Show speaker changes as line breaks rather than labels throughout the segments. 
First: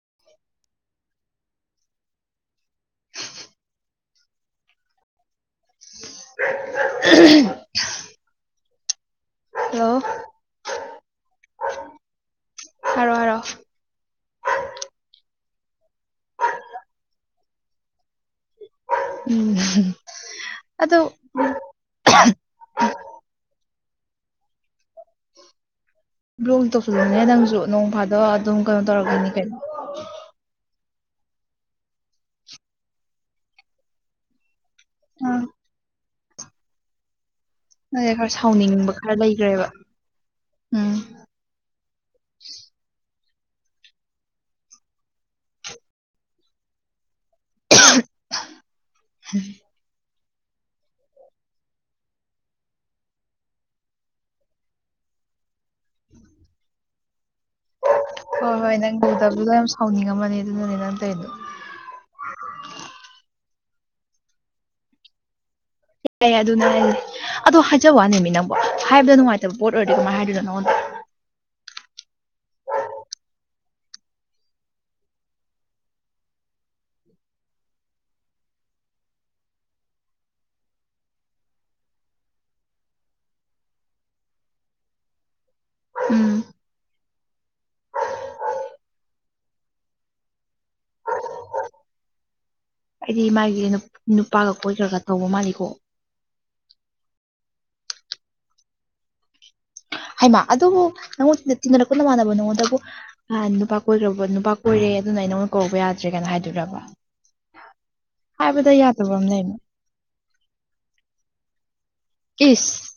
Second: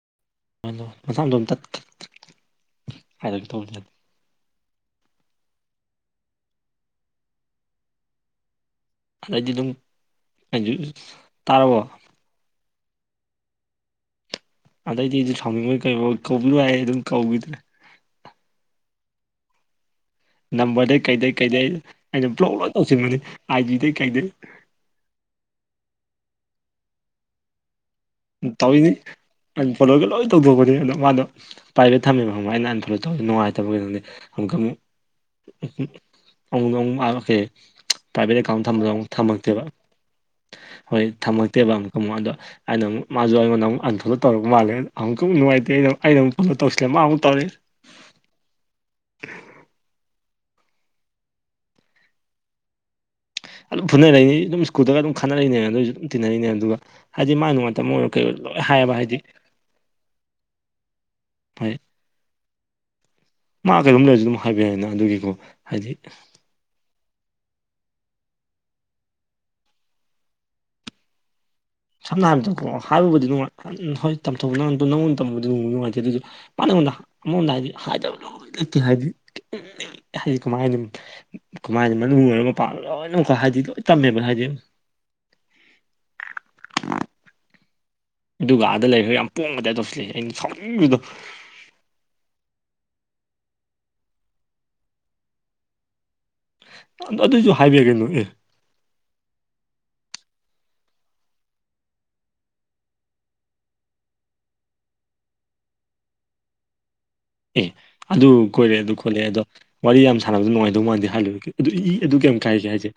[inaudible]
ꯃꯁꯥꯝꯗꯣ ꯑꯝꯇ ꯍꯥꯏꯔꯒ ꯇꯧꯕꯅꯤ
[inaudible]
ꯑꯗꯩꯗꯤ ꯑꯗꯨꯝ
ꯍꯜꯂꯣ
ꯇꯥꯔꯕꯣ
ꯍꯥꯏꯔꯣ ꯍꯥꯏꯔꯣ
ꯑꯗꯩꯗꯤꯁꯨ ꯁꯥꯎꯃꯤꯉꯣꯏ ꯀꯩꯅ ꯀꯧꯕꯤꯔꯨ ꯍꯥꯏ ꯑꯗꯨꯝ ꯀꯧꯕꯧꯤꯗ꯭ꯔꯦ
ꯎꯝ
ꯅꯝꯕꯔꯗꯩ
ꯑꯗꯣ
ꯀꯩꯗꯩ ꯀꯩꯗꯩ ꯑꯩꯅ ꯕ꯭ꯂꯣꯛ ꯂꯣꯗ ꯇꯧꯁꯤꯟꯕꯅꯤ ꯑꯥꯏ ꯗꯩ ꯀꯩꯗꯩ
ꯕ꯭ꯂꯣꯛ ꯇꯧꯁꯤꯜꯂꯣꯅꯦ ꯅꯪꯁꯨ ꯅꯣꯡ ꯐꯥꯗꯣ ꯑꯗꯨꯝ ꯀꯩꯅꯣ ꯇꯧꯔꯛꯀꯅꯤ ꯀꯩꯅꯣ
ꯄꯣꯠꯂꯣꯏꯒ ꯂꯣꯏ ꯇꯧꯊꯣꯛꯄꯅꯤ ꯑꯗꯣ ꯃꯥꯗꯣ ꯄ꯭ꯔꯥꯏꯚꯦꯠ ꯊꯝꯃꯦꯕ ꯑꯩꯅ ꯑꯟꯐꯣꯂꯣ ꯇꯧꯋꯤ ꯅꯨꯡꯉꯥꯏꯇꯕꯒꯤꯩꯅꯣꯪꯗꯤ ꯑꯃꯨꯛꯇꯪꯨꯛ ꯎ ꯑꯃꯨꯛꯗ ꯑꯃꯨꯛꯦ
ꯅꯪꯁꯦ ꯈꯔ
ꯄ꯭ꯔꯥꯏꯚꯦꯠ ꯑꯦꯀꯥꯎꯟ ꯊꯝꯕꯗꯣ
ꯁꯥꯎꯅꯤꯡꯕ
ꯑꯃꯨꯛ
ꯈꯔ
ꯊꯝꯃꯛꯇꯦꯕ
ꯂꯩꯈ꯭ꯔꯦꯕ ꯎꯝ
ꯍꯣꯏ ꯊꯝꯃꯛꯇꯦꯕ ꯑꯃ ꯑꯃꯛ ꯑꯗꯣ ꯑꯩꯅ ꯑꯃꯨꯛ ꯃꯥꯁꯨ ꯑꯩꯣꯟ ꯑꯃꯨꯛ ꯑꯟ ꯐꯣꯂꯣ ꯇꯧꯔꯒ ꯃꯥꯜꯂꯦꯗ ꯑꯃꯨꯛꯨꯛ ꯉꯇꯦ ꯑꯩꯅ ꯑꯩꯅꯨꯛ ꯐꯣꯂꯣ ꯇꯧꯁꯤꯂꯦ ꯃꯥ ꯑꯃꯨꯛ ꯇꯧꯔꯦ
ꯍ
ꯑꯗꯨꯝ ꯐꯨꯅ ꯂꯩꯛꯏꯅꯤ ꯑꯗꯨꯝ ꯁ꯭ꯀꯨꯜꯗꯒ ꯑꯗꯨꯝ ꯈꯟꯅꯅꯔꯔꯤꯅꯦ ꯑꯗꯨꯣꯏꯁꯨ ꯑꯗꯨꯝ ꯇꯤꯟꯅꯔꯤꯅꯦꯕ ꯑꯗꯨꯒ ꯍꯥꯏꯗꯤ ꯃꯥꯅ ꯃꯇꯝ ꯑꯣꯏꯔꯣ ꯀꯩ ꯑꯣꯏ
ꯍꯣꯏ
ꯂꯣꯏ
ꯍꯣꯏ
ꯍꯥꯏꯕ
ꯅꯪ
ꯍꯥꯏꯗꯤ
ꯇꯧꯗꯕꯗꯨꯗ ꯌꯥꯝ ꯁꯥꯎꯅꯤꯡꯉꯝꯃꯅꯤ ꯑꯗꯨꯅꯅꯦ ꯅꯪ ꯇꯧꯔꯤꯗꯣ
ꯍꯣꯏ ꯃꯥ ꯀꯩꯅꯣꯝ ꯂꯩꯔꯁꯨ ꯑꯗꯨꯝ ꯍꯥꯏꯕ ꯌꯥꯏꯅ ꯑꯗꯨꯒꯤꯀꯣ ꯍꯥꯏꯗꯤ
ꯑꯗꯨꯅꯅꯦ ꯑꯗꯣ ꯍꯥꯏꯖꯕ ꯋꯥꯅꯦ ꯃꯤ ꯅꯪꯕꯨꯣ ꯍꯥꯏꯕꯗ ꯅꯨꯡꯉꯥꯏꯇꯕ ꯄꯣꯠ ꯑꯣꯏꯔꯗꯤ ꯀꯃꯥꯏ ꯍꯥꯏꯗꯣꯏꯅꯣ ꯅꯉꯣꯟꯗ
ꯁꯝꯅ ꯍꯥꯏꯔꯕꯗ ꯍꯥꯏꯕꯕꯨꯗꯤ ꯅꯨꯡꯉꯥꯏ ꯍꯣꯏ ꯇꯝꯊꯣꯛ ꯅꯗꯣ ꯅꯉꯣꯟꯗ ꯇꯝꯕꯕꯨꯗꯤ ꯅꯨꯡꯉꯥꯏꯇꯦ ꯑꯗꯨꯏꯁꯨ ꯄꯅ ꯍꯥꯏ ꯀ ꯀꯃꯥꯏꯅ ꯃꯅꯨꯡꯨ ꯑꯣꯏꯔ ꯃꯄꯥꯟꯗ ꯂꯣꯏꯅ ꯑꯃꯛ ꯍꯥꯏꯗꯤ ꯂꯣꯏ ꯇꯝꯃꯦꯕ ꯍꯥꯏꯗꯤ
ꯎꯝ
ꯎ ꯑꯗꯨꯒ ꯑꯥꯗ ꯂꯩꯈ꯭ꯔꯦ ꯌꯥꯝ ꯄꯣꯣꯡꯕꯗꯥꯏ ꯇꯧꯁꯨ ꯂꯩ ꯑꯩꯅ ꯁꯥꯎꯅꯤꯡꯁꯤꯗꯣ
ꯍꯥꯏꯗꯤ ꯃꯥꯒꯤ ꯅꯨꯄꯥꯒ ꯀꯣꯏꯈ꯭ꯔꯒ ꯇꯧꯕ ꯃꯥꯜꯂꯤꯀꯣ
ꯑꯗꯣ ꯑꯗꯨꯏꯁꯨ ꯍꯥꯏꯕꯤꯔꯛꯒꯩꯅꯣ ꯑꯦ
ꯍꯥꯏꯃ ꯑꯗꯨꯕꯨ ꯅꯪꯉꯣꯟ ꯇꯤꯟꯅꯔꯛꯄꯅ ꯃꯥꯟꯅꯕ ꯅꯉꯣꯟꯗꯕꯨ ꯑ ꯅꯨꯄꯥ ꯀꯣꯏꯈ꯭ꯔꯕꯣ ꯅꯨꯄꯥ ꯀꯣꯏꯔꯦ ꯑꯗꯨꯅ ꯑꯩ ꯅꯉꯣꯟ ꯀꯧꯕ ꯌꯥꯗ꯭ꯔꯦ ꯀꯥꯏꯅ ꯍꯥꯏꯗꯔꯕ
ꯑꯦ ꯑꯗꯨ ꯀꯣꯏꯔꯦ ꯑꯗꯨ ꯈꯣꯠꯂꯛꯑꯦ
ꯑꯃ
ꯑꯗꯣ
ꯂꯩꯃꯤ
ꯋꯥꯔꯤ ꯌꯥꯝ ꯁꯥꯟꯅꯕꯗ ꯅꯨꯡꯉꯥꯏꯗꯧ ꯃꯥꯟꯗꯦ ꯍꯥꯏꯜꯂꯨꯔꯦ ꯑꯗꯨ ꯏ ꯑꯗꯨ ꯀꯩ ꯀꯥꯏꯒꯦ
ꯏꯁ
ꯍꯥꯏꯁꯦ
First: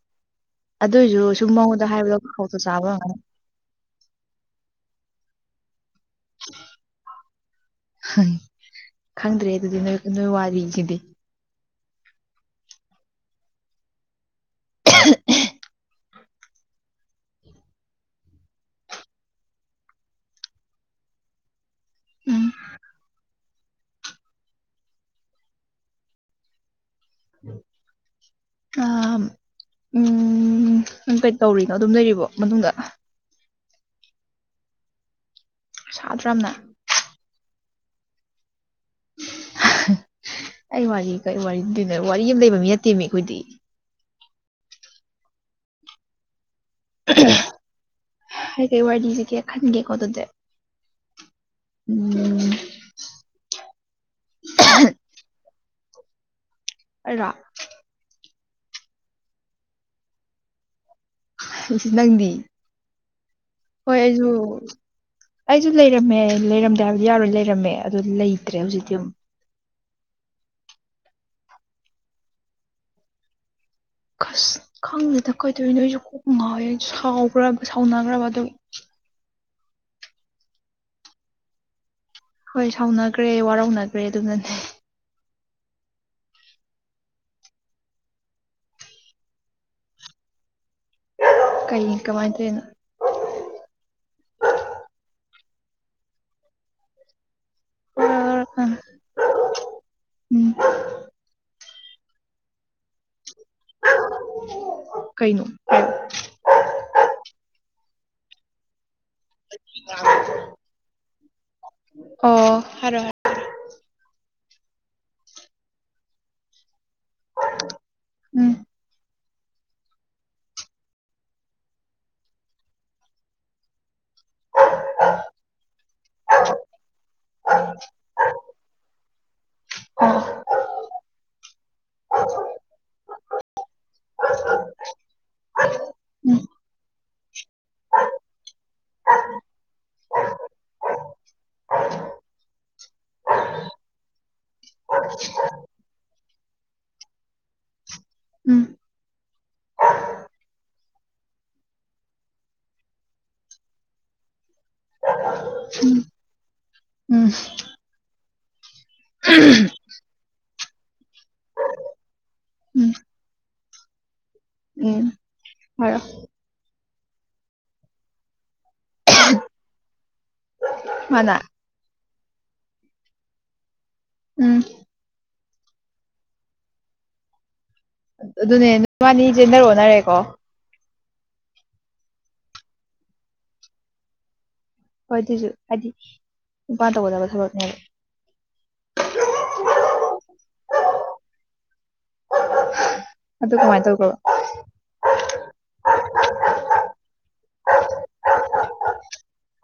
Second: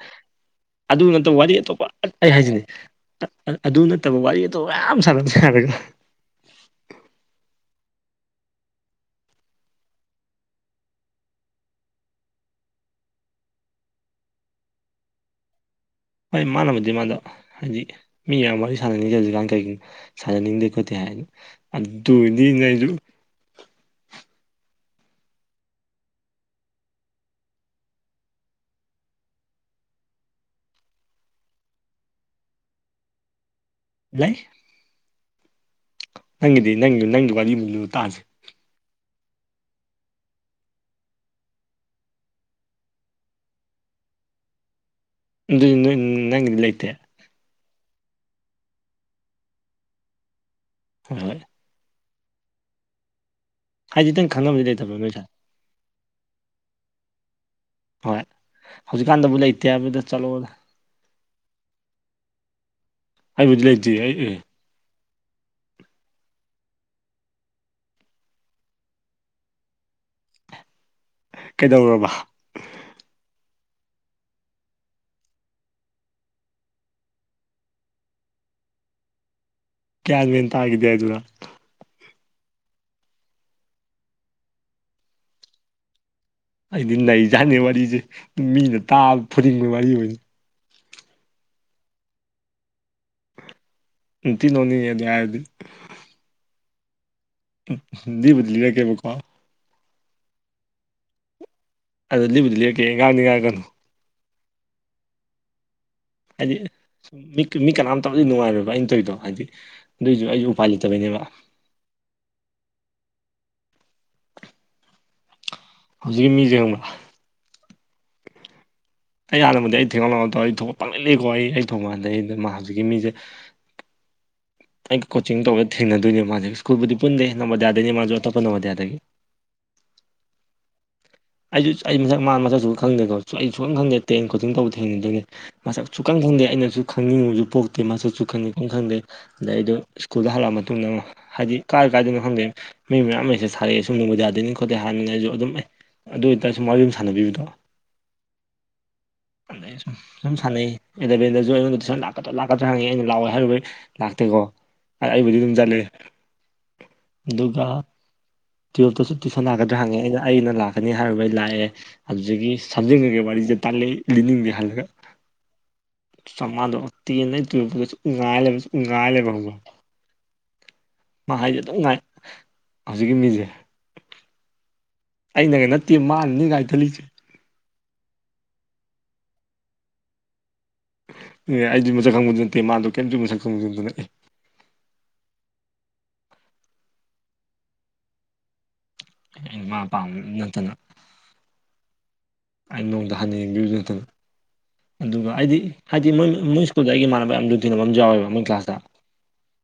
ꯑꯗꯨ
ꯑꯗꯨꯏꯁꯨ
ꯅꯠꯇꯕ
ꯁꯨꯝ
ꯋꯥꯔꯤ
ꯃꯉꯣꯟꯗ
ꯑꯇꯣꯞꯄ
ꯍꯥꯏꯕꯗꯣ
ꯑꯩ
ꯈꯥꯎꯇ
ꯍꯥꯏꯁꯤꯅꯤ
ꯆꯥꯕ ꯑꯃꯨꯛ
ꯑꯗꯨ ꯅꯠꯇꯕ ꯋꯥꯔꯤ ꯑꯇꯣ ꯃꯌꯥꯝ ꯁꯥꯟꯅꯁꯦ ꯍꯥꯏꯔꯒ꯫
ꯈꯪꯗ꯭ꯔꯦ ꯑꯗꯨꯗꯤ ꯅꯣꯏ ꯅꯣꯏ ꯋꯥꯔꯤꯁꯤꯗꯤ꯫
ꯍꯣꯏ ꯃꯥꯟꯅꯕꯨꯗꯤ ꯃꯥꯟꯗꯣ ꯍꯥꯏꯗꯤ ꯃꯤ ꯌꯥꯝ ꯋꯥꯔꯤ ꯁꯥꯟꯅꯅꯤꯡꯗꯦ ꯍꯧꯖꯤꯛꯀꯥꯟ ꯀꯩꯒꯤꯅꯣ ꯁꯥꯟꯅꯅꯤꯡꯗꯦ ꯈꯣꯠꯇꯦ ꯍꯥꯏꯅ ꯑꯗꯨ
ꯎꯝ
ꯑꯣꯏꯅꯤꯅꯦ ꯑꯩꯁꯨ꯫
[inaudible] ꯎꯝ ꯅꯪ ꯀꯩ ꯇꯧꯔꯤꯅꯣ ꯑꯗꯨꯝ ꯂꯩꯔꯤꯕꯣ ꯃꯅꯨꯡꯗ꯫
ꯂꯩ꯫
ꯁꯥꯗ꯭ꯔ ꯌꯥꯝꯅ꯫
ꯅꯪꯒꯤꯗꯤ ꯅꯪꯒꯤ ꯅꯪꯒꯤꯁꯨ ꯋꯥꯔꯤ ꯑꯃꯂꯤꯌꯨ ꯇꯁꯤ꯫
ꯑꯩ ꯋꯥꯔꯤ ꯀꯩ ꯋꯥꯔꯤꯗꯣꯏꯅꯣ ꯋꯥꯔꯤ ꯑꯃ ꯂꯩꯕ ꯃꯤ ꯅꯠꯇꯦꯝꯃꯤ ꯑꯩꯈꯣꯏꯗꯤ꯫
ꯑꯗꯨꯗꯤ ꯅꯣꯏ ꯅꯪꯒꯤꯗꯤ ꯂꯩꯇꯦ꯫
ꯍꯥꯏꯗꯣꯏ ꯋꯥꯔꯤ ꯁꯤ ꯂꯤꯁꯤꯒꯦ ꯈꯟꯒꯦꯀꯣ ꯑꯗꯨꯗꯤ꫰꫰
ꯍꯣꯏ ꯍꯣꯏ꯫
ꯎꯝ꯫
ꯍꯥꯏꯗꯤ ꯅꯪ ꯈꯪꯅꯕꯗꯤ ꯂꯩꯇꯕꯣ ꯅꯣꯏ ꯁꯥꯥꯏ꯫
ꯑꯩꯔꯣ꯫
ꯍꯣꯏ ꯍꯧꯖꯤꯛꯀꯥꯟꯗꯕꯨ ꯂꯩꯇꯦ ꯍꯥꯏꯕꯗ ꯆꯠꯂꯣꯗ꯫
ꯅꯪꯗꯤ
ꯑꯩꯕꯨꯗꯤ ꯂꯩꯇꯦ
ꯍꯣꯏ
ꯑꯩ
ꯑꯩꯁꯨ꯫
ꯑꯦ
ꯑꯩꯁꯨ ꯂꯩꯔꯝꯃꯦ ꯂꯩꯔꯝꯗꯦ ꯍꯥꯏꯕꯗꯤ ꯌꯥꯔꯣꯏ ꯂꯩꯔꯝꯃꯦ ꯑꯗꯨ ꯂꯩꯇ꯭ꯔꯦ ꯍꯧꯖꯤꯛꯇꯤ ꯑꯃꯨꯛ꯫
ꯀꯩꯗꯧꯔꯕ꯫
ꯁ ꯈꯪꯉꯦꯗ ꯀꯩꯗꯧꯔꯤꯅꯣ ꯑꯩꯁꯨ ꯀꯣꯛ ꯉꯥꯎꯋꯦ ꯑꯩ ꯁꯥꯎꯕꯔ ꯁꯥꯎꯅꯒꯔꯕ ꯑꯗꯨꯒꯤ꯫
ꯒꯤꯌꯟ ꯃꯦꯟ ꯇꯥꯒꯤꯗꯦ ꯍꯥꯏꯗꯨꯔ꯫
ꯍꯣꯏ ꯁꯥꯎꯅꯈ꯭ꯔꯦ ꯋꯥꯔꯧꯅꯈ꯭ꯔꯦ ꯑꯗꯨꯅꯅꯤ꯫
ꯑꯩꯗꯤ ꯂꯩꯖꯥꯠꯅꯤ ꯋꯥꯔꯤꯁꯦ ꯃꯤꯅ ꯇꯥꯕ ꯐꯨꯗꯤꯡꯕ ꯋꯥꯔꯤ ꯑꯣꯏꯅꯤ꯫
ꯀꯩ ꯀꯃꯥꯏꯅ ꯇꯧꯔꯤꯅꯣ꯫
ꯅꯣꯛꯅꯤꯡꯉꯦ [unintelligible]
ꯇꯧꯔꯤꯅꯣ
ꯂꯤꯕꯨꯗꯤ ꯂꯤꯔꯛꯀꯦꯕꯥꯀꯣ꯫
ꯎꯝ
ꯑꯗ ꯂꯤꯕꯨꯗꯤ ꯂꯤꯔꯛꯀꯦ ꯉꯥꯡꯅꯤ ꯉꯥꯡ ꯀꯅꯨ꯫
ꯀꯩꯅꯣ꯫ ꯍꯥꯏꯌꯣ
ꯍꯥꯏꯗꯤ ꯃꯤ ꯃꯤ ꯀꯅꯥꯝꯇꯗꯤ ꯅꯨꯡꯉꯥꯏꯔꯣꯏꯕ ꯑꯩꯅ ꯇꯧꯔꯤꯗꯣ ꯍꯥꯏꯗꯤ ꯑꯗꯨꯏꯁꯨ ꯑꯩꯁꯨ ꯎꯄꯥꯏ ꯂꯩꯇꯕꯩꯅꯦꯕ꯫
ꯑꯣ ꯍꯥꯏꯔꯣ ꯍꯥꯏ
ꯍꯧꯖꯤꯛꯀꯤ ꯃꯤꯖꯦ ꯈꯪꯕꯔ꯫
ꯎꯝ
ꯑꯩ ꯍꯥꯟꯅꯕꯨꯗꯤ ꯑꯩ ꯊꯤꯡꯉꯥꯎ ꯇꯧꯏ ꯑꯩ ꯊꯣꯛꯄ ꯄꯪꯂꯩꯂꯩꯀꯣ ꯑꯩ ꯊꯣꯡꯉꯥꯟꯗ ꯑꯩ ꯑꯗ ꯍꯧꯖꯤꯛꯀꯤ ꯃꯤꯁꯦ꯫ ꯑꯩ ꯀꯣꯆꯤꯡ ꯇꯧꯕꯗ ꯊꯦꯡꯅꯗꯣꯏꯅꯦ ꯃꯥꯁꯦ ꯁ꯭ꯀꯨꯜꯕꯨꯗꯤ ꯄꯨꯟꯗꯦ ꯅꯝꯕꯣꯗꯤꯌꯥꯗꯒꯤ ꯃꯥꯁꯨ ꯑꯇꯣꯞꯄ ꯅꯝꯕꯣꯗꯤꯌꯥꯗꯒꯤ꯫
ꯑꯣ
ꯑꯩꯁꯨ ꯑꯩ ꯃꯁꯛ ꯃꯥ ꯃꯁꯛ ꯁꯨꯡꯈꯪ ꯈꯪꯗꯦꯀꯣ ꯑꯩ ꯁꯨꯅ ꯈꯪꯗꯦ ꯇ꯭ꯔꯦꯟ ꯀꯣꯆꯤꯡ ꯇꯧꯕ ꯊꯦꯡꯅꯔꯤꯗꯨꯗꯒꯤ꯫ ꯃꯁꯛꯁꯨ ꯀꯪ
ꯎꯝ
ꯈꯪꯗꯦ ꯑꯩꯅꯁꯨ ꯈꯪꯅꯤꯡꯕꯁꯨ ꯄꯣꯛꯇꯦ ꯃꯁꯛꯁꯨ ꯈꯪꯗꯤ ꯑꯗꯨꯝ ꯈꯪꯗꯦ꯫ ꯑꯗꯩ ꯑꯩꯗꯣ ꯁ꯭ꯀꯨꯜꯗ ꯍꯜꯂꯛꯑ ꯃꯇꯨꯡꯗ ꯑꯃ ꯍꯥꯏꯗꯤ ꯀꯥꯏ ꯀꯥꯏꯗꯅꯣ ꯈꯪꯒꯦ꯫ ꯃꯤ ꯃꯌꯥꯝ ꯑꯃꯁꯁꯦ ꯊꯥꯔꯛꯑꯦ ꯁꯨꯝ ꯅꯕꯣꯗꯤꯌꯥꯗꯦꯅꯤ ꯈꯣꯠꯇꯦ ꯍꯥꯏꯔꯝꯃꯤꯅ ꯑꯩꯁꯨ ꯑꯗꯨꯝ ꯑꯦ꯫ ꯑꯗꯨ ꯑꯣꯏꯇꯥꯔꯁꯨ ꯋꯥꯔꯤ ꯁꯨꯝ ꯁꯥꯟꯅꯕꯤꯕꯗꯣ꯫
ꯎꯝ
ꯑꯗ ꯑꯩꯅꯁꯨꯝ ꯁꯨꯝ ꯁꯥꯟꯅꯩ ꯑꯦꯂꯕꯦꯟꯗꯁꯨ ꯑꯩꯉꯣꯟꯗ ꯇꯨꯏꯁꯟ ꯂꯥꯛꯀꯗ꯭ꯔꯥ ꯂꯥꯛꯀ꯭ꯔꯥ ꯍꯪꯉꯤ ꯑꯩꯅ ꯂꯥꯛꯑꯣꯏ ꯍꯥꯏꯔꯨꯕꯩ ꯂꯥꯛꯇꯦꯀꯣ ꯑꯩꯕꯨꯗꯤ ꯑꯗꯨꯝ ꯆꯠꯂꯦ꯫
ꯎꯝ
ꯑꯗꯨꯒ ꯇꯨꯌꯦꯜꯞꯇꯁꯨ ꯇꯨꯁꯟ ꯂꯥꯛꯀꯗ꯭ꯔꯥ ꯍꯪꯉꯦ ꯑꯩꯅ ꯑꯩꯅ ꯂꯥꯛ ꯀꯅꯤ ꯍꯥꯏꯔꯨꯕꯩ ꯑꯩ ꯂꯥꯛꯑꯦ ꯑꯗꯨꯗꯒꯤ
ꯎꯝ
ꯁꯦꯝꯝꯖꯤꯡꯉꯒꯦ ꯋꯥꯔꯤꯁꯦ ꯇꯜꯂꯤ ꯂꯤꯅꯤꯡꯗꯦ꯫
ꯎꯝ ꯍꯥꯏꯔꯣ꯫
ꯆꯃꯥꯗꯣꯇꯦꯟꯙꯤ ꯇꯨꯌꯦꯜꯞꯄꯣꯗ ꯁꯨꯝ ꯉꯥꯏꯂꯩꯕ ꯈꯪꯕꯔ꯫ ꯃꯥ
ꯍꯥꯟꯅ
ꯍꯥꯏꯁꯦ ꯑꯗꯨꯝ ꯉꯥꯏ ꯍꯧꯖꯤꯛꯀꯤ ꯃꯤꯁꯦ꯫
ꯎꯝ꯫
ꯑꯩꯅꯒ ꯅꯠꯇꯦ ꯃꯥꯅꯅꯤ ꯀꯥꯏ ꯊꯠꯂꯤꯁꯦ꯫
ꯑꯗꯨꯅꯦ ꯅꯨꯕꯥꯅꯤ ꯖꯦꯟꯗꯔ ꯑꯣꯅꯔꯦꯀꯣ꯫
ꯑꯦ ꯑꯩꯗꯤ ꯃꯁꯛ ꯈꯪꯕꯗꯨ ꯅꯠꯇꯦ ꯃꯥꯗꯣ ꯀꯩꯝꯖꯨ ꯃꯁꯛ ꯈꯪꯕꯖꯨ ꯅꯠꯇꯅ ꯑꯦ
ꯍꯣꯏ ꯑꯗꯨꯢꯁꯨ ꯍꯥꯏꯗꯤ ꯅꯨꯄꯥꯅ ꯇꯧꯒꯗꯕ ꯊꯕꯛꯅꯦꯕ
ꯑꯩꯅ ꯃꯥ ꯄꯥꯝꯕ ꯅꯠꯇꯅ ꯑꯩꯅ ꯅꯣꯡꯗ ꯍꯟꯅ
ꯑꯗꯨ
ꯌꯦꯡꯕꯤꯔꯨꯕꯖꯨ
ꯀꯃꯥꯏꯅ
ꯅꯠꯇꯅ
ꯇꯧꯈ꯭ꯔꯕ
ꯑꯗꯨꯒ ꯑꯩꯗꯤ ꯍꯥꯏꯗꯤ ꯃꯣꯏ ꯃꯣꯏ ꯁ꯭ꯀꯨꯜꯗ ꯑꯩꯒꯤ ꯏꯃꯥꯟꯅꯕ ꯌꯥꯝ ꯂꯨꯅ ꯇꯤꯅꯕ ꯑꯃꯖꯨ ꯌꯥꯎꯋꯦꯕ ꯃꯣꯏ ꯀ꯭ꯂꯥꯁꯇ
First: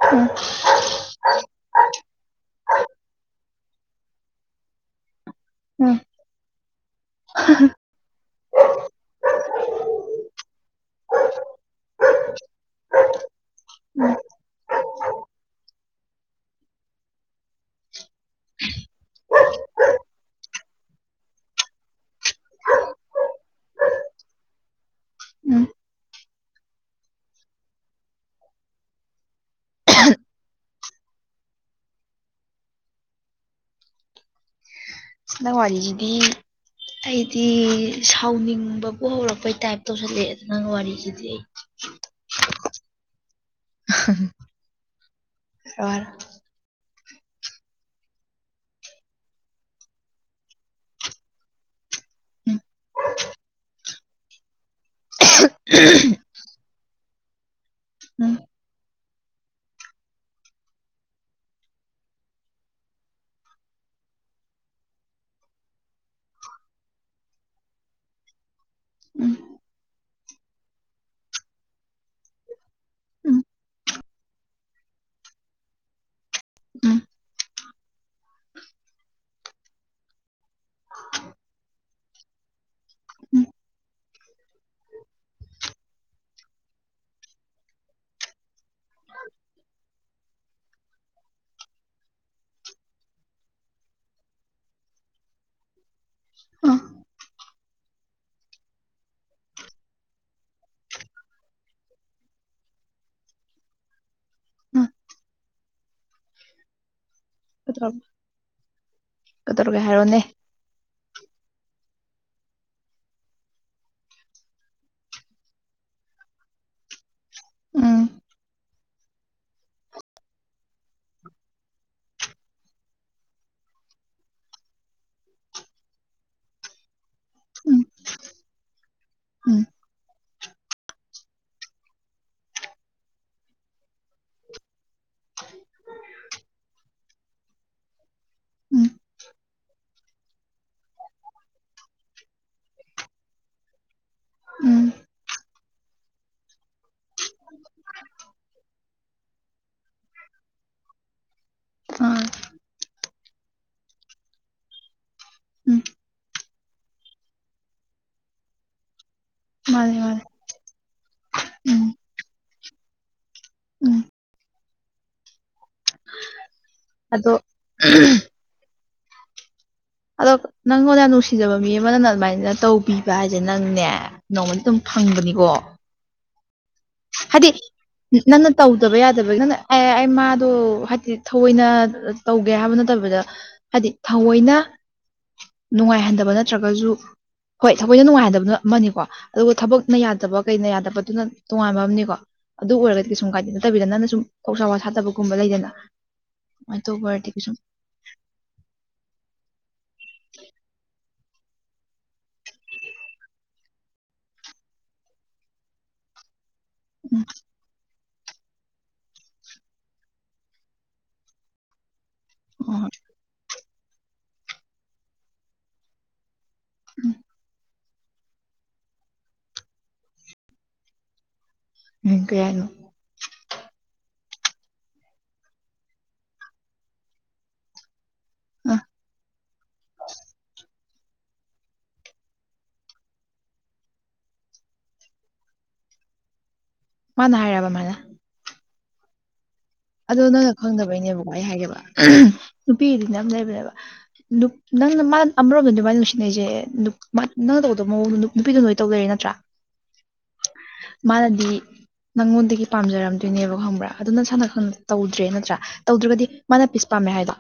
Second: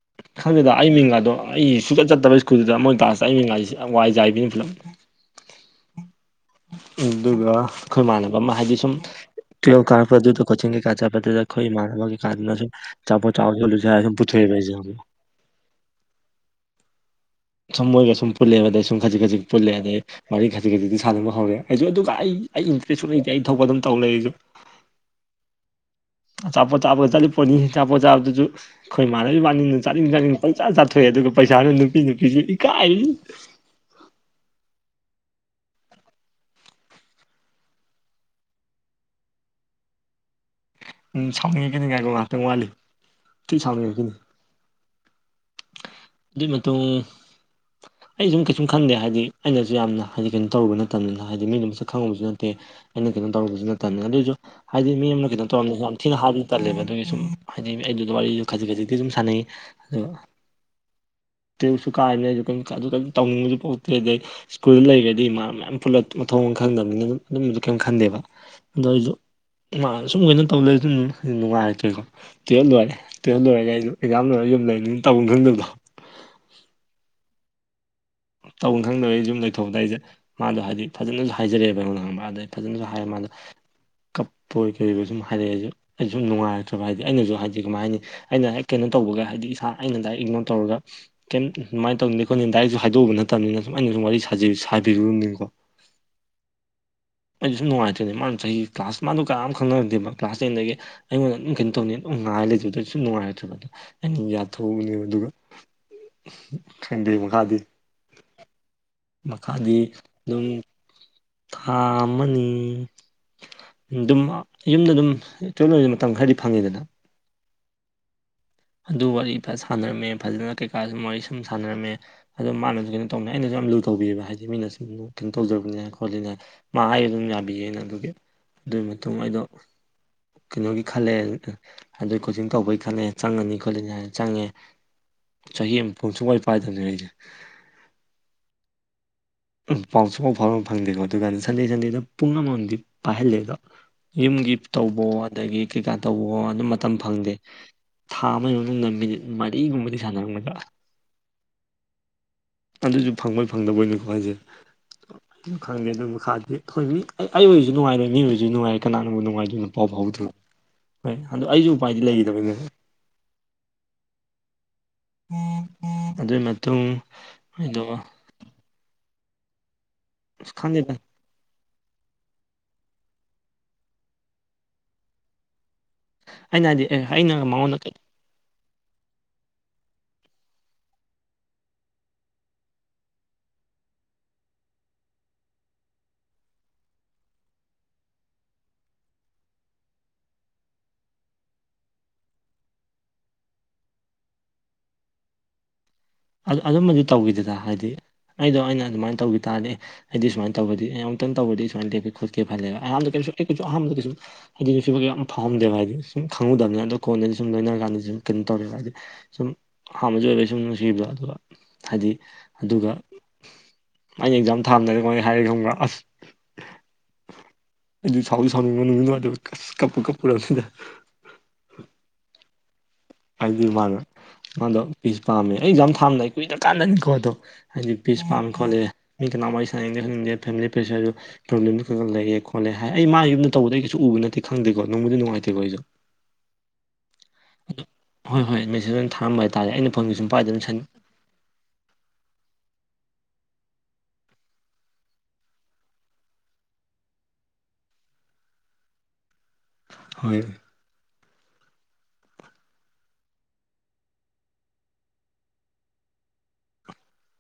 ꯎꯝ
ꯈꯪꯗꯦꯗ ꯑꯩ ꯃꯤꯡꯒꯥꯗꯣ ꯑꯩ ꯁꯨꯆꯠ ꯆꯠꯇꯕ ꯁ꯭ꯀꯨꯜꯗꯨꯗ ꯃꯣꯏ ꯀ꯭ꯂꯥꯁꯇ ꯑꯩ ꯃꯤꯡꯒꯥꯢꯖꯦ ꯋꯥꯏꯖꯥꯏꯕꯤꯅꯤ ꯄꯨꯂꯞ
ꯎꯝ
ꯑꯗꯨꯒ ꯑꯩꯈꯣꯏꯃꯥꯟꯅꯕ ꯑꯃ ꯍꯥꯏꯗꯤ ꯁꯨꯝ ꯇꯨꯋꯦꯜꯞ ꯀꯥꯔꯛꯄ ꯀꯣꯆꯤꯡ ꯀꯩꯀꯥ ꯆꯠꯄꯗꯨꯗ ꯑꯩꯈꯣꯢ ꯢꯃꯥꯟꯅꯕ ꯀꯩꯀꯥꯗꯨꯅ ꯑꯆꯥꯄꯣꯠ ꯆꯥꯔꯨꯁꯤ ꯈꯣꯠꯂ ꯁꯨꯝ ꯄꯨꯊꯣꯛꯑꯦꯕ ꯁꯨꯝ ꯃꯣꯏꯒ ꯁꯨꯝ ꯄꯨꯜꯂꯦ ꯑꯗꯩ ꯁꯨꯝ ꯈꯖꯤꯛ ꯈꯖꯤꯛ ꯄꯨꯜꯂꯦ ꯑꯗꯩ ꯋꯥꯔꯤ ꯈꯖꯤꯛ ꯈꯖꯤꯛꯗꯤ ꯁꯥꯟꯅꯕ ꯍꯧꯔꯦ ꯑꯩꯁꯨ ꯑꯗꯨꯒ ꯑꯩ ꯑꯩ ꯏꯟꯇꯔꯦꯁꯁꯨ ꯂꯩꯇꯦ ꯑꯩ ꯊꯣꯛꯄ ꯑꯗꯨꯝ ꯇꯧ ꯂꯩ ꯑꯩꯁꯨ
ꯎꯝ
ꯑꯆꯥꯄꯣꯠ ꯆꯥꯕꯗ ꯆꯠꯂꯤꯄꯣꯠꯅꯤ ꯑꯆꯥꯄꯣꯠ ꯆꯥꯕꯗꯨꯖꯨ ꯑꯩꯈꯣꯏ ꯏꯃꯥꯟꯅꯕ ꯏꯕꯅꯤꯅ ꯆꯥꯅꯤꯡ ꯆꯥꯅꯤꯡꯕ ꯄꯪꯆꯥ ꯆꯥꯊꯣꯛꯑꯦ ꯑꯗꯨꯒ ꯄꯩꯁꯥꯅ ꯅꯨꯄꯤ ꯄꯤꯕꯤ ꯏꯀꯥꯏ
ꯅꯪ ꯋꯥꯔꯤꯖꯤꯗꯤ ꯑꯩꯗꯤ ꯁꯥꯎꯅꯤꯡꯕꯕꯨ ꯍꯧꯔꯛꯄꯩ ꯇꯥꯏꯞ ꯇꯧꯁꯜꯂꯛꯑꯦ ꯅꯪ
ꯎꯝ
ꯋꯥꯔꯤꯖꯤꯗ
ꯁꯥꯎꯅꯤꯡꯉꯛꯈꯤꯅꯤ ꯉꯥꯏꯈꯣ ꯉꯥꯛꯇꯪ ꯋꯥꯠꯂꯤ ꯊꯤ ꯁꯥꯎꯅꯤꯡꯉꯛꯈꯤꯅꯤ
[unintelligible] [inaudible]
ꯑꯗꯨꯏ ꯃꯇꯨꯡ ꯑꯩ ꯁꯨꯝ ꯀꯩꯁꯨꯝ ꯈꯪꯗꯦ ꯍꯥꯏꯗꯤ ꯑꯩꯅꯁꯨ ꯌꯥꯝꯅ ꯍꯥꯏꯗꯤ ꯀꯩꯅꯣ ꯇꯧꯕ ꯃꯇꯝꯕꯅꯤꯅ ꯍꯥꯏꯗꯤ ꯃꯤꯅ ꯆꯠ ꯈꯪꯉꯕꯁꯨ ꯅꯠꯇꯦ ꯑꯩꯅ ꯀꯩꯅꯣ ꯇꯧꯔꯨꯕꯁꯨ ꯅꯠꯇꯕꯅꯤ ꯑꯗꯨꯑꯣꯏꯁꯨ ꯍꯥꯏꯗꯤ ꯃꯤ ꯇꯝꯗꯁꯨ ꯌꯥꯝ ꯊꯤꯅ ꯍꯥꯏꯗꯨꯅ ꯇꯜꯂꯦꯕ ꯑꯗꯨꯒꯤ ꯁꯨꯝ ꯍꯥꯏꯗꯤ ꯑꯩꯗꯤ
ꯎꯝ
ꯋꯥꯔꯤꯗꯨ ꯈꯖꯤꯛ ꯈꯖꯤꯛꯇꯤ ꯁꯨꯝ ꯁꯥꯟꯅꯩ ꯑꯗꯣ ꯇꯨꯌꯦꯞꯁꯨ ꯀꯥꯏꯔꯤꯝꯅ ꯑꯗꯨ ꯀ ꯇꯧꯅꯤꯡꯕꯁꯨ ꯄꯣꯛꯇ꯭ꯔꯦ ꯑꯗꯩ ꯁ꯭ꯀꯨꯜꯗ ꯂꯩꯔꯗꯤ ꯏꯃꯥ ꯃꯌꯥꯝ ꯄꯨꯂꯞ ꯃꯣꯡ ꯈꯪꯗꯕꯅꯤꯅ ꯑꯗꯨꯝ ꯑꯗꯨꯝꯕꯗꯤ ꯀꯩꯝ ꯈꯟꯗꯦꯕ ꯑꯗꯣ ꯑꯩꯖꯨ
ꯎꯝ
[inaudible] ꯅꯨꯡꯉꯥꯏꯔꯛꯇ꯭ꯔꯦ ꯀꯣ
ꯎꯝ
[unintelligible]
ꯎꯝ
ꯇꯧꯅꯤ ꯈꯪꯗꯕ ꯑꯩ ꯌꯨꯝ ꯂꯩꯊꯣꯛꯑꯝꯗꯥꯢ ꯑꯩꯁꯦ ꯃꯥꯗꯣ ꯍꯥꯏꯗꯤ ꯐꯖꯅꯁꯨ ꯍꯥꯏꯖꯔꯛꯑꯦꯕ ꯑꯩꯉꯣꯟꯗ ꯐꯖꯅꯁꯨ ꯍꯥꯏ ꯃꯥꯗꯣ
ꯎꯝ
ꯀꯞꯄꯣꯏ ꯀꯩꯑꯣꯢ ꯁꯨꯝ ꯍꯥꯏꯔꯛꯑꯦ ꯑꯩꯖꯨ ꯁꯨꯝ ꯅꯨꯡꯉꯥꯏꯔꯛꯇ꯭ꯔꯕ ꯍꯥꯏꯗꯤ ꯑꯩꯅꯁꯨ ꯍꯥꯏꯗꯤ ꯀꯃꯥꯏ ꯍꯥꯏꯅꯤ ꯑꯩꯅ ꯍꯦꯛ ꯀꯩꯅꯣ ꯇꯧꯕꯒ ꯍꯥꯏꯗꯤ ꯏꯁꯥ ꯑꯩꯅ ꯗꯥꯏꯔꯦꯛ ꯏꯒꯅꯣꯔ ꯇꯧꯔꯒ ꯀꯩꯝ ꯑꯗꯨꯃꯥꯏꯅ ꯇꯧꯅꯤ ꯈꯣꯅ ꯗꯥꯏꯔꯦꯛꯁꯨ ꯍꯥꯏꯗꯣꯛꯎ ꯅꯠ ꯇꯝꯅꯤꯅ ꯁꯨꯝ ꯑꯩꯅ ꯁꯨꯝ ꯋꯥꯔꯤ ꯁꯥ ꯁꯥꯕꯤꯔꯨꯕꯅꯤꯀꯣ
ꯑꯥ
ꯑꯩꯁꯨ ꯅꯨꯡꯉꯥꯏꯇ꯭ꯔꯦꯅꯦ ꯃꯥꯅ ꯆꯍꯤ ꯀ꯭ꯂꯥꯁ ꯃꯥꯗꯨ ꯀꯅꯥꯝ ꯈꯪꯅꯔꯛꯇꯦꯕ ꯃꯥꯗꯣ ꯀ꯭ꯂꯥꯁ ꯇꯦꯟꯗꯒꯤ ꯑꯩꯉꯣꯟꯗ ꯑꯗꯨꯝ ꯀꯩꯅꯣ ꯇꯧꯅꯤ ꯉꯥꯏ ꯂꯩꯇꯕꯗ ꯁꯨꯝ ꯅꯨꯡꯉꯥꯏꯔꯛꯇ꯭ꯔꯕ ꯑꯗꯣ ꯑꯩꯅ ꯌꯥꯊꯣꯛꯎꯕꯅꯦꯕ ꯑꯗꯨꯒ ꯈꯟꯗꯦ ꯃꯈꯥꯗꯤ
[inaudible]
ꯃꯈꯥꯗꯤ
ꯀꯩꯗꯧꯔꯒꯦ ꯍꯥꯏꯔꯣꯅꯦ
ꯑꯗꯨꯝ ꯊꯥ ꯑꯃꯅꯤ ꯑꯗꯨꯝ ꯌꯨꯝꯗ ꯑꯗꯨꯝ [unintelligible] ꯃꯇꯝ ꯈꯔꯗꯤ ꯐꯪꯉꯤꯗꯅ
ꯎꯝ
ꯑꯗꯨ ꯋꯥꯔꯤ ꯁꯥꯟꯅꯔꯝꯃꯦ ꯐꯖꯅ ꯀꯩꯀꯥ ꯁꯨꯝ ꯋꯥꯔꯤ ꯁꯨꯝ ꯁꯥꯟꯅꯔꯝꯃꯦ ꯑꯗꯣ ꯃꯥꯅꯁꯨ ꯀꯩꯅꯣ ꯇꯧꯅꯤ ꯑꯩꯅꯁꯨ ꯌꯥꯝ ꯂꯨ ꯇꯧꯕꯤꯕ ꯍꯥꯏꯗꯤ ꯃꯤꯅ ꯁꯨꯝ ꯀꯩꯅꯣ ꯇꯧꯖꯕꯅꯤꯅ ꯈꯣꯠꯂꯤꯅ ꯃꯥ ꯑꯩ ꯑꯗꯨꯝ
ꯎꯝ
ꯌꯥꯕꯤꯌꯦꯅ ꯑꯗꯨꯒꯤ ꯑꯗꯨꯒꯤ ꯃꯇꯨꯡ ꯑꯩꯗꯣ
ꯎꯝ
ꯀꯩꯅꯣꯒꯤ ꯈꯜꯂꯦ ꯑꯗꯩ ꯀꯣꯆꯤꯡ ꯇꯧꯕꯒꯤ ꯈꯜꯂꯦ ꯆꯪꯉꯅꯤ ꯈꯣꯠꯂꯅꯤ ꯍꯥꯏꯅ ꯆꯪꯉꯦ ꯆꯍꯤ ꯑꯃ ꯄꯨꯡ ꯁꯨꯡꯋꯥꯥꯏ ꯄꯥꯏꯗꯕꯅꯦ ꯑꯩꯁꯦ
ꯎꯝ
ꯄꯥꯎꯁꯨ ꯄꯥꯎ ꯐꯥꯎꯕ ꯐꯪꯗꯦꯀꯣ ꯑꯗꯨꯒꯥꯟ ꯁꯟꯗꯦ ꯁꯟꯗꯦꯗ ꯄꯨꯡ ꯑꯃꯃꯝꯗꯤ ꯄꯥꯏꯍꯜꯂꯦꯗꯣ ꯌꯨꯝꯒꯤ
ꯎꯝ
ꯇꯧꯕꯋꯣ ꯑꯗꯒꯤ ꯀꯩꯀꯥ ꯇꯧꯕꯣ ꯑꯗꯨꯝ ꯃꯇꯝ ꯐꯪꯗꯦ ꯊꯥ ꯑꯃꯒꯤ ꯃꯅꯨꯡꯗ ꯃꯤꯅꯤꯠ ꯃꯔꯤꯒꯨꯝꯕꯗꯤ ꯁꯥꯟꯅꯔꯝꯒꯗ꯭ꯔꯥ
ꯑꯥ
ꯑꯗꯨꯁꯨ ꯐꯪꯕꯣꯏ ꯐꯪꯗꯕꯣꯏꯅꯤꯀꯣ ꯍꯥꯏꯖꯦ ꯑꯗꯨ
ꯎꯝ
ꯈꯪꯗꯦ ꯑꯗꯨ ꯃꯈꯥꯗꯤ ꯑꯩꯈꯣꯏꯕꯤ ꯑꯩ ꯑꯣꯏꯔꯁꯨ ꯅꯨꯡꯉꯥꯏꯔꯣꯢ ꯃꯤ ꯑꯣꯏꯁꯨ ꯅꯨꯡꯉꯥꯏꯔꯣꯢ ꯀꯅꯥꯅꯕꯨ ꯅꯨꯡꯉꯥꯏꯗꯨ
ꯃꯥꯅꯦ ꯃꯥꯅꯦ
[unintelligible] ꯑꯗꯨ ꯑꯩꯁꯨ
ꯎꯝ
ꯎꯄꯥꯏꯗꯤ ꯂꯩꯈꯤꯗꯕꯅꯤ
ꯎꯝ
ꯑꯗꯨꯏ ꯃꯇꯨꯡ
ꯑꯗꯣ
ꯑꯩꯗꯣ
ꯑꯗꯣ
ꯑꯁ ꯈꯪꯗꯦꯗ
ꯅꯪꯉꯣꯟꯗ ꯅꯨꯡꯁꯤ ꯐꯤꯖꯕ ꯃꯤ ꯑꯃꯅ ꯑꯗꯨꯃꯥꯏꯅ ꯇꯧꯕꯤꯕ ꯍꯥꯏꯁꯦ ꯅꯪꯅꯦ ꯅꯣꯡꯃꯗꯤ ꯑꯗꯨꯝ ꯐꯪꯕꯅꯤꯀꯣ
ꯑꯩꯅ ꯍꯥꯏꯗꯤ ꯑꯦ ꯑꯩꯅ
ꯍꯥꯏꯗꯤ
ꯃꯉꯣꯟꯗ ꯀꯩ
ꯅꯪꯅ ꯇꯧꯗꯕ ꯌꯥꯗꯕꯒꯤ ꯅꯪꯅ ꯑꯦ ꯑꯩ ꯃꯥꯗꯣ ꯍꯥꯏꯗꯤ ꯊꯑꯣꯏꯅ ꯇꯧꯒꯦ ꯍꯥꯏꯕ ꯅꯠꯇꯕꯗ ꯍꯥꯏꯗꯤ ꯊꯑꯣꯏꯅ ꯅꯨꯡꯉꯥꯏꯍꯟꯗꯕ ꯅꯠꯇ꯭ꯔꯒꯁꯨ ꯍꯣꯏ ꯊꯕꯣꯏꯗ ꯅꯨꯡꯉꯥꯏꯍꯟꯗꯕꯅ ꯑꯃꯅꯤꯀꯣ ꯑꯗꯨꯒ ꯊꯕꯛꯅ ꯌꯥꯗꯕ ꯀꯩꯅ ꯌꯥꯗꯕꯗꯨꯅ ꯇꯣꯉꯥꯟꯕ ꯑꯝꯅꯤꯀꯣ ꯑꯗꯨ ꯑꯣꯏꯔꯒꯗꯤ ꯁꯨꯝ ꯀꯥꯏꯗꯦ ꯅꯠꯇꯕꯤꯗ ꯅꯪꯅ ꯁꯨꯝ ꯊꯧꯁꯥ ꯋꯥ ꯁꯠꯇꯕꯒꯨꯝꯕ ꯂꯩꯗꯅ
ꯑꯗꯨꯝ
ꯑꯗꯨꯃꯥꯏꯅ
ꯑꯗꯨꯝꯕꯗꯤ
ꯇꯧꯕ ꯑꯣꯏꯔꯗꯤ
ꯇꯧꯈꯤꯗꯔꯥꯗ
ꯀꯩꯁꯨꯝ
ꯍꯥꯏꯗꯤ ꯑꯩꯗꯣ ꯑꯩꯅ ꯑꯗꯨꯃꯥꯏꯅ ꯇꯧꯒꯤ ꯇꯥꯔꯗꯤ ꯑꯩꯗꯤ ꯁꯨꯃꯥꯏꯅ ꯇꯧꯕꯗꯤ ꯌꯥꯝ ꯇꯪ ꯇꯧꯕꯔꯗꯤ ꯁꯨꯥꯏꯅ ꯂꯦꯀꯦ ꯈꯠꯀꯦꯜꯂꯦ [unintelligible] [unintelligible] ꯐꯥꯎꯝꯗꯦꯕ ꯍꯥꯏꯗꯤ ꯁꯨꯝ ꯈꯪꯉꯨꯗꯕꯅꯤꯅ ꯑꯗꯣ ꯀꯣꯟꯗꯗꯤ ꯁꯨꯝ ꯂꯣꯏꯅꯔꯀꯥꯟꯗ ꯁꯨꯝ ꯀꯩꯅꯣ ꯇꯧꯔꯦꯕ ꯍꯥꯏꯗꯤ ꯁꯨꯝ ꯍꯥꯟꯕꯁꯨ [unintelligible] [unintelligible] ꯍꯥꯏꯗꯤ ꯑꯗꯨꯒ ꯑꯩꯅ ꯑꯦꯛꯖꯥꯝ ꯊꯝꯗꯥꯏꯗ [unintelligible] ꯈꯪꯕ꯭ꯔꯥ ꯑꯁ
[inaudible]
[unintelligible] ꯀꯁ ꯀꯞꯄꯨ ꯀꯞꯄꯨꯨꯔꯅꯤꯗ
[unintelligible]
[unintelligible] ꯃꯥꯅ ꯃꯥꯗꯣ ꯄꯤꯁ ꯄꯥꯝꯃꯦ ꯑꯩꯖꯥ ꯊꯥꯝꯗꯥ ꯀꯨꯏꯅ ꯀꯥꯟꯅꯤꯀꯣ ꯑꯗꯣ ꯍꯥꯏꯗꯤ ꯄꯤꯁ ꯄꯥꯝ ꯈꯣꯠꯂꯦ
ꯑ
ꯃꯤ ꯀꯅꯥ ꯋꯥꯔꯤ ꯁꯥꯟꯅꯤꯡꯗꯦ ꯈꯪꯅꯤꯡꯗꯦ ꯐꯦꯃꯤꯂꯤ ꯄ꯭ꯔꯦꯁꯔꯁꯨ [unintelligible] ꯈꯔ ꯂꯩꯌꯦ ꯈꯣꯠꯂꯦ ꯑꯩ ꯃꯥ ꯌꯨꯝꯗ ꯇꯧꯕꯗ ꯀꯩꯁꯨ ꯎꯕ ꯅꯠꯇꯦ ꯈꯪꯗꯦꯀꯣ ꯅꯣꯡꯕꯨꯗꯤ ꯅꯨꯡꯉꯥꯏꯇꯦꯕ ꯑꯩꯁꯨ
ꯃꯥꯅ ꯍꯥꯏꯔꯕ ꯃꯥꯅ
ꯍꯣꯏ ꯍꯣꯏ ꯃꯦꯁꯦꯖ ꯑꯣꯏꯅ ꯊꯔꯝꯕ ꯍꯥꯏꯇꯥꯥꯔꯦ ꯑꯩꯅ ꯐꯣꯟꯒꯤ
ꯑꯗꯣ
ꯁꯨꯝ
ꯅꯪꯅ
ꯄꯥꯏꯗꯅ ꯁꯟ
ꯈꯪꯗꯕꯩꯅꯦꯕꯀꯣ ꯑꯩ ꯍꯥꯏꯒꯦꯕ ꯅꯨꯄꯤꯗꯤ ꯅꯝ ꯂꯩꯕꯅꯦꯕ ꯅꯨꯞ ꯅꯪꯅ ꯃꯥ ꯑꯃꯔꯣꯝꯗ ꯑꯗꯨ ꯃꯥꯏꯅ ꯅꯨꯡꯁꯤꯅꯩꯁꯦ [unintelligible] ꯅꯪꯅ ꯇꯧꯗꯕ ꯃꯑꯣꯡꯗ ꯅꯨꯄꯤꯗꯣ ꯂꯣꯏ ꯇꯧ ꯂꯩꯔꯦ ꯅꯠꯇ꯭ꯔꯥ
ꯍꯣꯏ
ꯃꯥꯅꯗꯤ ꯅꯪꯉꯣꯟꯗꯒꯤ ꯄꯥꯝꯖꯔꯝꯗꯣꯏꯅꯦꯕ ꯈꯪꯕ꯭ꯔꯥ ꯑꯗꯨ ꯅꯁꯥꯟꯅ ꯈꯪ ꯇꯧꯗ꯭ꯔꯦ ꯅꯠꯇ꯭ꯔꯥ ꯇꯧꯗ꯭ꯔꯒꯗꯤ ꯃꯥꯅ ꯄꯤꯁ ꯄꯥꯝꯃꯦ ꯍꯥꯏꯗꯣ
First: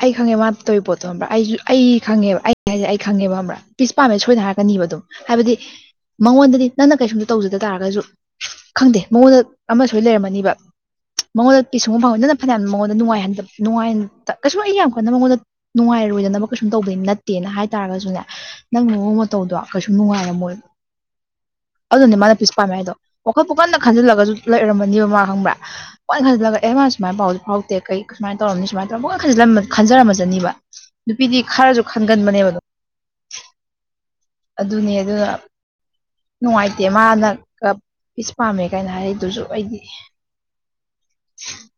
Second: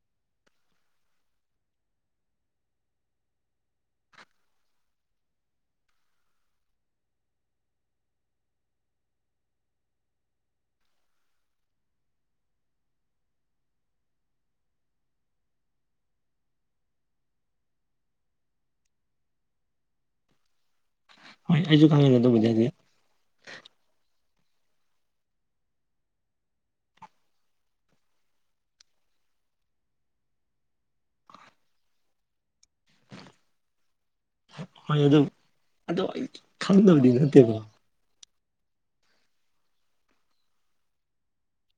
ꯑꯩ ꯈꯪꯉꯦ ꯃꯥꯅ ꯇꯧꯔꯤꯕ ꯄꯣꯠꯇꯣꯕ꯭ꯔꯥ ꯑꯩꯁꯨ ꯑꯩ ꯈꯪꯉꯦꯕ ꯑꯩ ꯍꯥꯏꯁꯦ ꯑꯩ ꯈꯪꯉꯦꯕꯕ꯭ꯔꯥ ꯄꯤꯁ ꯄꯥꯝꯃꯦ ꯁꯣꯏꯅ ꯍꯥꯏꯔꯛꯀꯅꯤꯕ ꯑꯗꯨꯝ ꯍꯥꯏꯕꯗꯤ ꯃꯉꯣꯟꯗꯗꯤ ꯅꯪꯅ ꯀꯩꯁꯨꯝꯗ ꯇꯧꯖꯗ ꯇꯥꯔꯒꯁꯨ ꯈꯪꯗꯦ ꯃꯉꯣꯟꯗ ꯑꯃ ꯁꯣꯏ ꯂꯩꯔꯝꯃꯅꯤꯕ ꯃꯉꯣꯟꯗ ꯄꯤꯁ [unintelligible] ꯐꯅꯌꯥꯝꯅ ꯃꯉꯣꯟꯗ ꯅꯨꯡꯉꯥꯏꯍꯟꯗꯕ ꯅꯨꯡꯉꯥꯏ ꯀꯩꯁꯨ ꯑꯩ ꯌꯥꯝ ꯀꯟꯅ ꯃꯉꯣꯟꯗ ꯅꯨꯡꯉꯥꯏꯔꯣꯏꯗꯅꯕ ꯀꯩꯁꯨꯝ ꯇꯧꯕꯗꯩ ꯅꯠꯇꯦꯅ ꯍꯥꯏ ꯇꯥꯔꯒꯁꯨꯅꯦ ꯅꯪ ꯃꯑꯣꯡ ꯃꯇꯧꯗꯣ ꯀꯩꯁꯨ ꯅꯨꯡꯉꯥꯏꯔ ꯃꯣꯏ
ꯍꯣꯏ ꯑꯩꯁꯨ
ꯑꯗꯨꯅꯦ
ꯈꯪꯉꯦꯅ
ꯃꯥꯅ
ꯑꯗꯨꯕꯨꯗꯤ
ꯄꯤꯁ
ꯍꯥꯏꯗꯤ
ꯄꯥꯝꯃꯦ ꯍꯥꯏꯗꯣ ꯋꯥꯈꯜ ꯄꯨꯀꯟꯅ ꯈꯟꯖꯤꯜꯂꯒꯁꯨ ꯂꯩꯔꯝꯃꯅꯦꯕ ꯃꯥ ꯈꯪꯕ꯭ꯔꯥ [unintelligible] ꯁꯨꯃꯥꯏ ꯄꯥꯎꯁꯦ ꯐꯥꯎꯔꯛꯇꯦ ꯀꯩ ꯁꯨꯃꯥꯏꯅ ꯇꯧꯔꯝꯅꯤ ꯁꯨꯃꯥꯏ ꯇꯧꯒ ꯄꯣꯏꯅ ꯈꯟꯖꯤꯜꯂꯝ ꯈꯟꯖꯔꯝꯃꯖꯅꯤꯕ ꯅꯨꯄꯤꯗꯤ ꯈꯔꯁꯨ ꯈꯟꯒꯟꯕꯅꯦꯕꯗꯣ ꯑꯗꯨꯅꯦ
ꯍꯣꯏ ꯑꯗꯨ
ꯑꯗꯨꯅ
ꯑꯗꯣ ꯑꯩ
ꯅꯨꯡꯉꯥꯏꯇꯦ
ꯈꯪꯗꯕꯗꯤ
ꯃꯥꯅ
ꯅꯠꯇꯦꯕ
ꯄꯤꯁ ꯄꯥꯝꯃꯦ ꯀꯥꯏꯅ ꯍꯥꯏ ꯑꯗꯨꯁꯨ ꯑꯩꯗꯤ [inaudible]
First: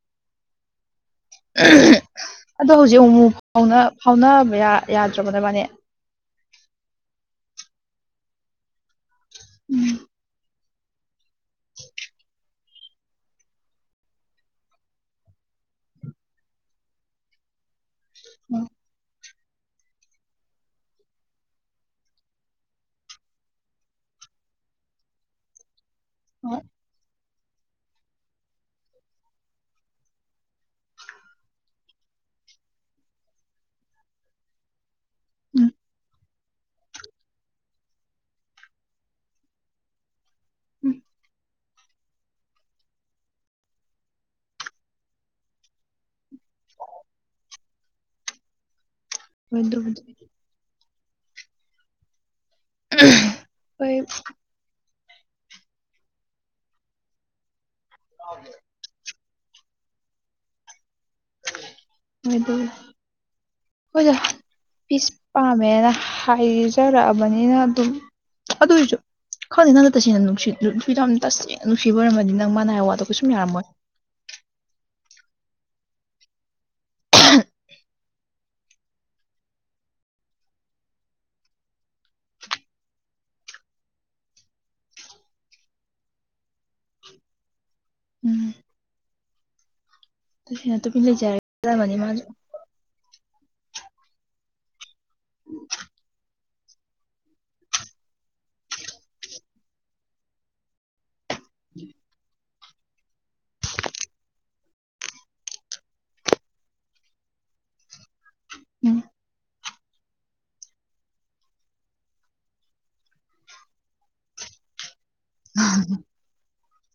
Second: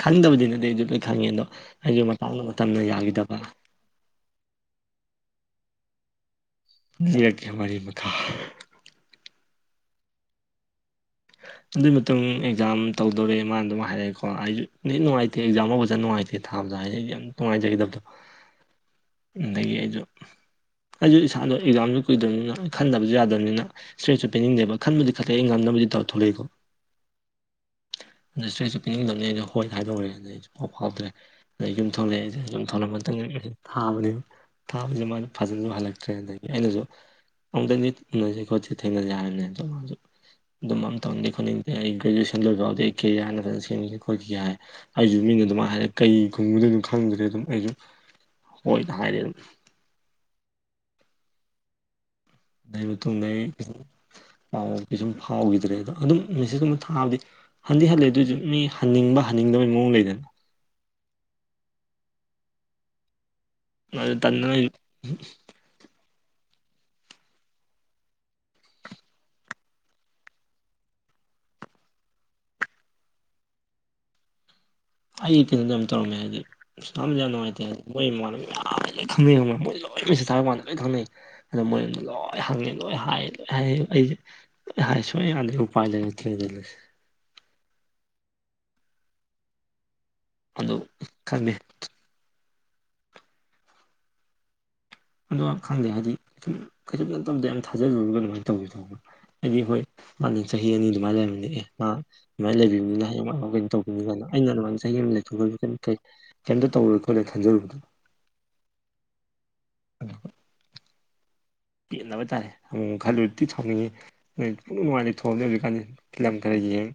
ꯈꯪꯗꯕꯗꯤ ꯅꯠꯇꯦ ꯑꯩ ꯂꯣꯏ ꯈꯪꯉꯦ ꯑꯗꯣ ꯑꯩꯁꯨ ꯃꯇꯥꯡꯗ
ꯑꯗꯣ
ꯃꯇꯝꯅ
ꯍꯧꯖꯤꯛ ꯑꯃꯨꯛ
ꯌꯥꯒꯤꯗꯕ
ꯐꯥꯎꯅ ꯐꯥꯎꯅꯕ ꯌꯥ ꯌꯥꯗ꯭ꯔꯕꯅꯦ ꯅꯥꯃꯥꯅꯦ
ꯂꯤꯔꯛꯀꯦ ꯋꯥꯔꯤ ꯃꯈꯥ
ꯎꯝ
ꯑꯗꯨꯢ ꯃꯇꯨꯡ ꯑꯦꯛꯖꯥꯝ ꯇꯧꯗꯣꯔꯦ ꯃꯥꯅ ꯑꯗꯨꯝ ꯍꯥꯏꯔꯛꯑꯀꯣ ꯑꯩꯁꯨ [unintelligible] ꯅꯨꯡꯉꯥꯏꯇꯦ ꯑꯦꯛꯖꯥꯝ ꯍꯧꯕꯖꯠ ꯅꯨꯡꯉꯥꯏꯇꯦ ꯊꯥꯕꯗ [unintelligible] ꯅꯨꯡꯉꯥꯏꯖꯒꯦꯗꯕꯇꯣ
[inaudible]
ꯑꯗꯒꯤ ꯑꯩꯁꯨ ꯑꯩꯁꯨ ꯏꯁꯥꯗꯣ ꯑꯦꯛꯖꯥꯝꯁꯨ ꯀꯨꯏꯗꯕꯅꯤꯅ ꯈꯟꯗꯕꯁꯨ ꯌꯥꯗꯕꯅꯤꯅ ꯁ꯭ꯔꯦꯠꯁꯨ ꯄꯦꯟꯅꯤꯡꯗꯦꯕ ꯈꯟꯕꯨꯗꯤ ꯈꯜꯂꯦ ꯑꯩ ꯉꯝꯅꯕꯗꯤ ꯇꯧꯔꯥ ꯊꯣꯛꯂꯛꯏꯀꯣ
ꯍꯣꯏ
ꯏꯁ꯭ꯔꯦꯠꯁꯨ ꯄꯤꯅꯤꯡꯗꯅꯤ ꯑꯩꯅ ꯍꯣꯏ ꯍꯥꯏꯗꯣꯛꯎꯔꯦ ꯑꯩꯗꯩ ꯐꯥꯎ ꯐꯥꯎꯗ꯭ꯔꯦ ꯑꯗꯩ ꯌꯨꯝ ꯊꯣꯛꯂꯛꯑꯦ ꯑꯩꯁꯦ ꯌꯨꯝ ꯊꯣꯛꯂꯛꯑ ꯃꯇꯨꯡꯗꯒꯤ ꯊꯥꯕꯅꯤ ꯊꯥꯕꯁꯤ ꯃꯥ
ꯎꯝ
ꯐꯥꯖꯟꯕ ꯍꯜꯂꯛꯇ꯭ꯔꯦ ꯑꯗꯒꯤ ꯑꯩꯅꯁꯨ ꯑꯃꯨꯛꯇꯪꯅꯤ ꯎꯅꯁ ꯈꯣꯠꯁ ꯊꯦꯡꯅꯖꯦ ꯍꯥꯏꯔꯕꯅꯦ ꯑꯗ ꯃꯥꯁꯨ
ꯎꯝ
ꯑꯗꯨꯝ ꯎꯅꯤꯡꯗꯦ ꯑꯩ ꯒ꯭ꯔꯦꯖꯨꯑꯦꯁꯟ ꯂꯣꯏꯕꯥ ꯐꯥꯎꯗꯤ ꯑꯩ ꯀꯦꯌꯥ ꯍꯥꯟꯅ ꯐꯖꯅ ꯁꯦꯝꯈꯤꯒꯦ ꯈꯣꯠꯀꯦ ꯍꯥꯏ ꯑꯩꯁꯨ ꯃꯤꯅ ꯑꯗꯨꯃꯥꯏꯅ ꯍꯥꯏꯔꯦ ꯀꯩ ꯈꯨꯡꯒꯗꯨꯅꯣ ꯈꯪꯗ꯭ꯔꯦ ꯑꯗꯨꯝ ꯑꯩꯁꯨ ꯍꯣꯏ ꯍꯥꯏꯔꯦ ꯑꯗꯨꯝ
ꯑꯗꯨꯕꯨꯗꯤ
ꯑꯗꯩ ꯃꯇꯨꯡꯗꯩ ꯑꯩ
ꯍꯣꯏ
ꯄꯥꯎ ꯀꯩꯁꯨꯝ ꯐꯥꯎꯈꯤꯗ꯭ꯔꯦ ꯑꯗꯣ ꯑꯗꯨꯝ ꯃꯦꯁꯦꯖꯀꯨꯝ ꯊꯥꯕꯗꯤ ꯍꯟꯗꯤ ꯍꯜꯂꯥꯛꯑꯦ ꯑꯗꯨꯏꯁꯨ ꯃꯤ ꯍꯟꯅꯤꯡꯕ ꯍꯟꯅꯤꯡꯗꯕꯒꯤ ꯃꯑꯣꯡ ꯂꯩꯗꯅ
[unintelligible] ꯍꯤꯏꯗ
ꯑꯗꯨ ꯇꯟꯗꯅ ꯑꯩ
ꯄꯤꯁ ꯄꯥꯝꯃꯦ ꯍꯦꯔꯥ ꯍꯥꯏꯖꯔꯛꯑꯕꯅꯤꯅ ꯑꯗꯨꯝ ꯑꯗꯨꯏꯁꯨ ꯈꯪꯗꯦ ꯅꯪꯅ ꯇꯁꯦꯡꯅ ꯅꯨꯡꯁꯤ ꯅꯨꯄꯤꯗꯣ ꯌꯥꯝ ꯇꯁꯦꯡꯅ ꯅꯨꯡꯁꯤꯕ ꯑꯣꯏꯝꯃꯗꯤ ꯅꯪ ꯃꯥꯅꯥ ꯍꯥꯏꯕ ꯋꯥꯗꯣ ꯀꯩꯁꯨꯝ ꯌꯥꯔꯝꯃꯣꯏ
ꯑꯩ ꯀꯩꯅꯣꯗꯣ ꯌꯥꯝ ꯇꯧꯔꯝꯃꯦ ꯍꯥꯏꯕꯗꯤ ꯏꯁꯇꯝ ꯌꯥꯝ ꯅꯨꯡꯉꯥꯏꯇꯦ ꯍꯥꯏꯗꯤ ꯃꯣꯏ ꯃꯃꯥꯟꯅꯕꯥ ꯃꯌꯥꯝ ꯑꯩ ꯂꯣꯏ ꯈꯪꯅꯩ ꯈꯪꯃ ꯃꯣꯏꯁꯦ ꯂꯣꯏ ꯃꯦꯁꯦꯖ ꯊꯥꯕ ꯋꯥꯥꯟꯗ ꯂꯣꯏ ꯈꯪꯅꯩ ꯑꯗꯨ ꯃꯣꯏ ꯂꯣꯏ ꯍꯪꯉꯦ ꯂꯣꯏ ꯍꯥꯏꯌꯦ ꯂꯣꯏ ꯍꯥꯏꯌꯦ ꯑꯩꯁꯦ ꯂꯣꯏ ꯍꯥꯏ ꯁꯨꯡꯌꯥ ꯌꯥꯔꯝꯗꯦ ꯎꯄꯥꯏ ꯂꯩꯠꯇ꯭ꯔꯦ
ꯎꯝ
ꯑꯗꯨ
ꯅꯨꯡꯁꯤꯅꯗꯕꯤ ꯂꯩꯖꯔꯒꯦ
ꯈꯪꯗꯦ
ꯈꯟꯂꯝꯃꯅꯤ ꯃꯥꯁꯨ
ꯑꯗꯣ ꯈꯪꯗꯦ ꯍꯥꯏꯗꯤ ꯀꯩꯁꯨꯝ ꯅꯠꯇꯕꯗ ꯌꯥꯝ ꯊꯥꯖꯔꯨꯔꯕ ꯑꯗꯨꯃꯥꯏꯅ ꯇꯧꯋꯦ ꯇꯧꯕ ꯍꯥꯏꯗꯤ ꯍꯣꯏ ꯃꯥꯅꯤ ꯆꯍꯤ ꯑꯅꯤ ꯑꯗꯨꯃꯥꯏꯅ ꯂꯩꯔꯕꯅꯦ ꯑꯦ ꯃꯥ ꯁꯃꯥꯏꯅ ꯂꯩꯕꯤꯅꯤꯅ ꯍꯌꯦꯡꯋꯥꯏ ꯀꯩꯅꯣ ꯇꯧꯕꯤꯅꯤ ꯀꯥꯏꯅ ꯑꯩꯅ ꯑꯗꯨꯃꯥꯏꯅ ꯆꯍꯤ ꯑꯃ ꯂꯩꯊꯣꯛꯎꯔꯁꯨ ꯀꯩꯝ ꯀꯩ ꯀꯩꯝꯇ ꯇꯧꯔꯣꯏ ꯈꯣꯠꯂꯣꯏ ꯈꯟꯖꯔꯨꯕꯗꯨ
ꯎꯝ
[inaudible] ꯄꯦꯕ ꯇꯥꯔꯦ ꯎꯝ ꯈꯜꯂꯨꯔꯗꯤ ꯁꯥꯎꯅꯤꯡꯉꯦ ꯅꯣꯏ ꯅꯨꯉꯥꯏ ꯂꯩꯊꯣꯡꯑꯅꯤ ꯍꯧꯖꯤꯛꯀꯥꯟꯗꯤ ꯐꯤꯂꯝ ꯈꯔ ꯌꯦꯡ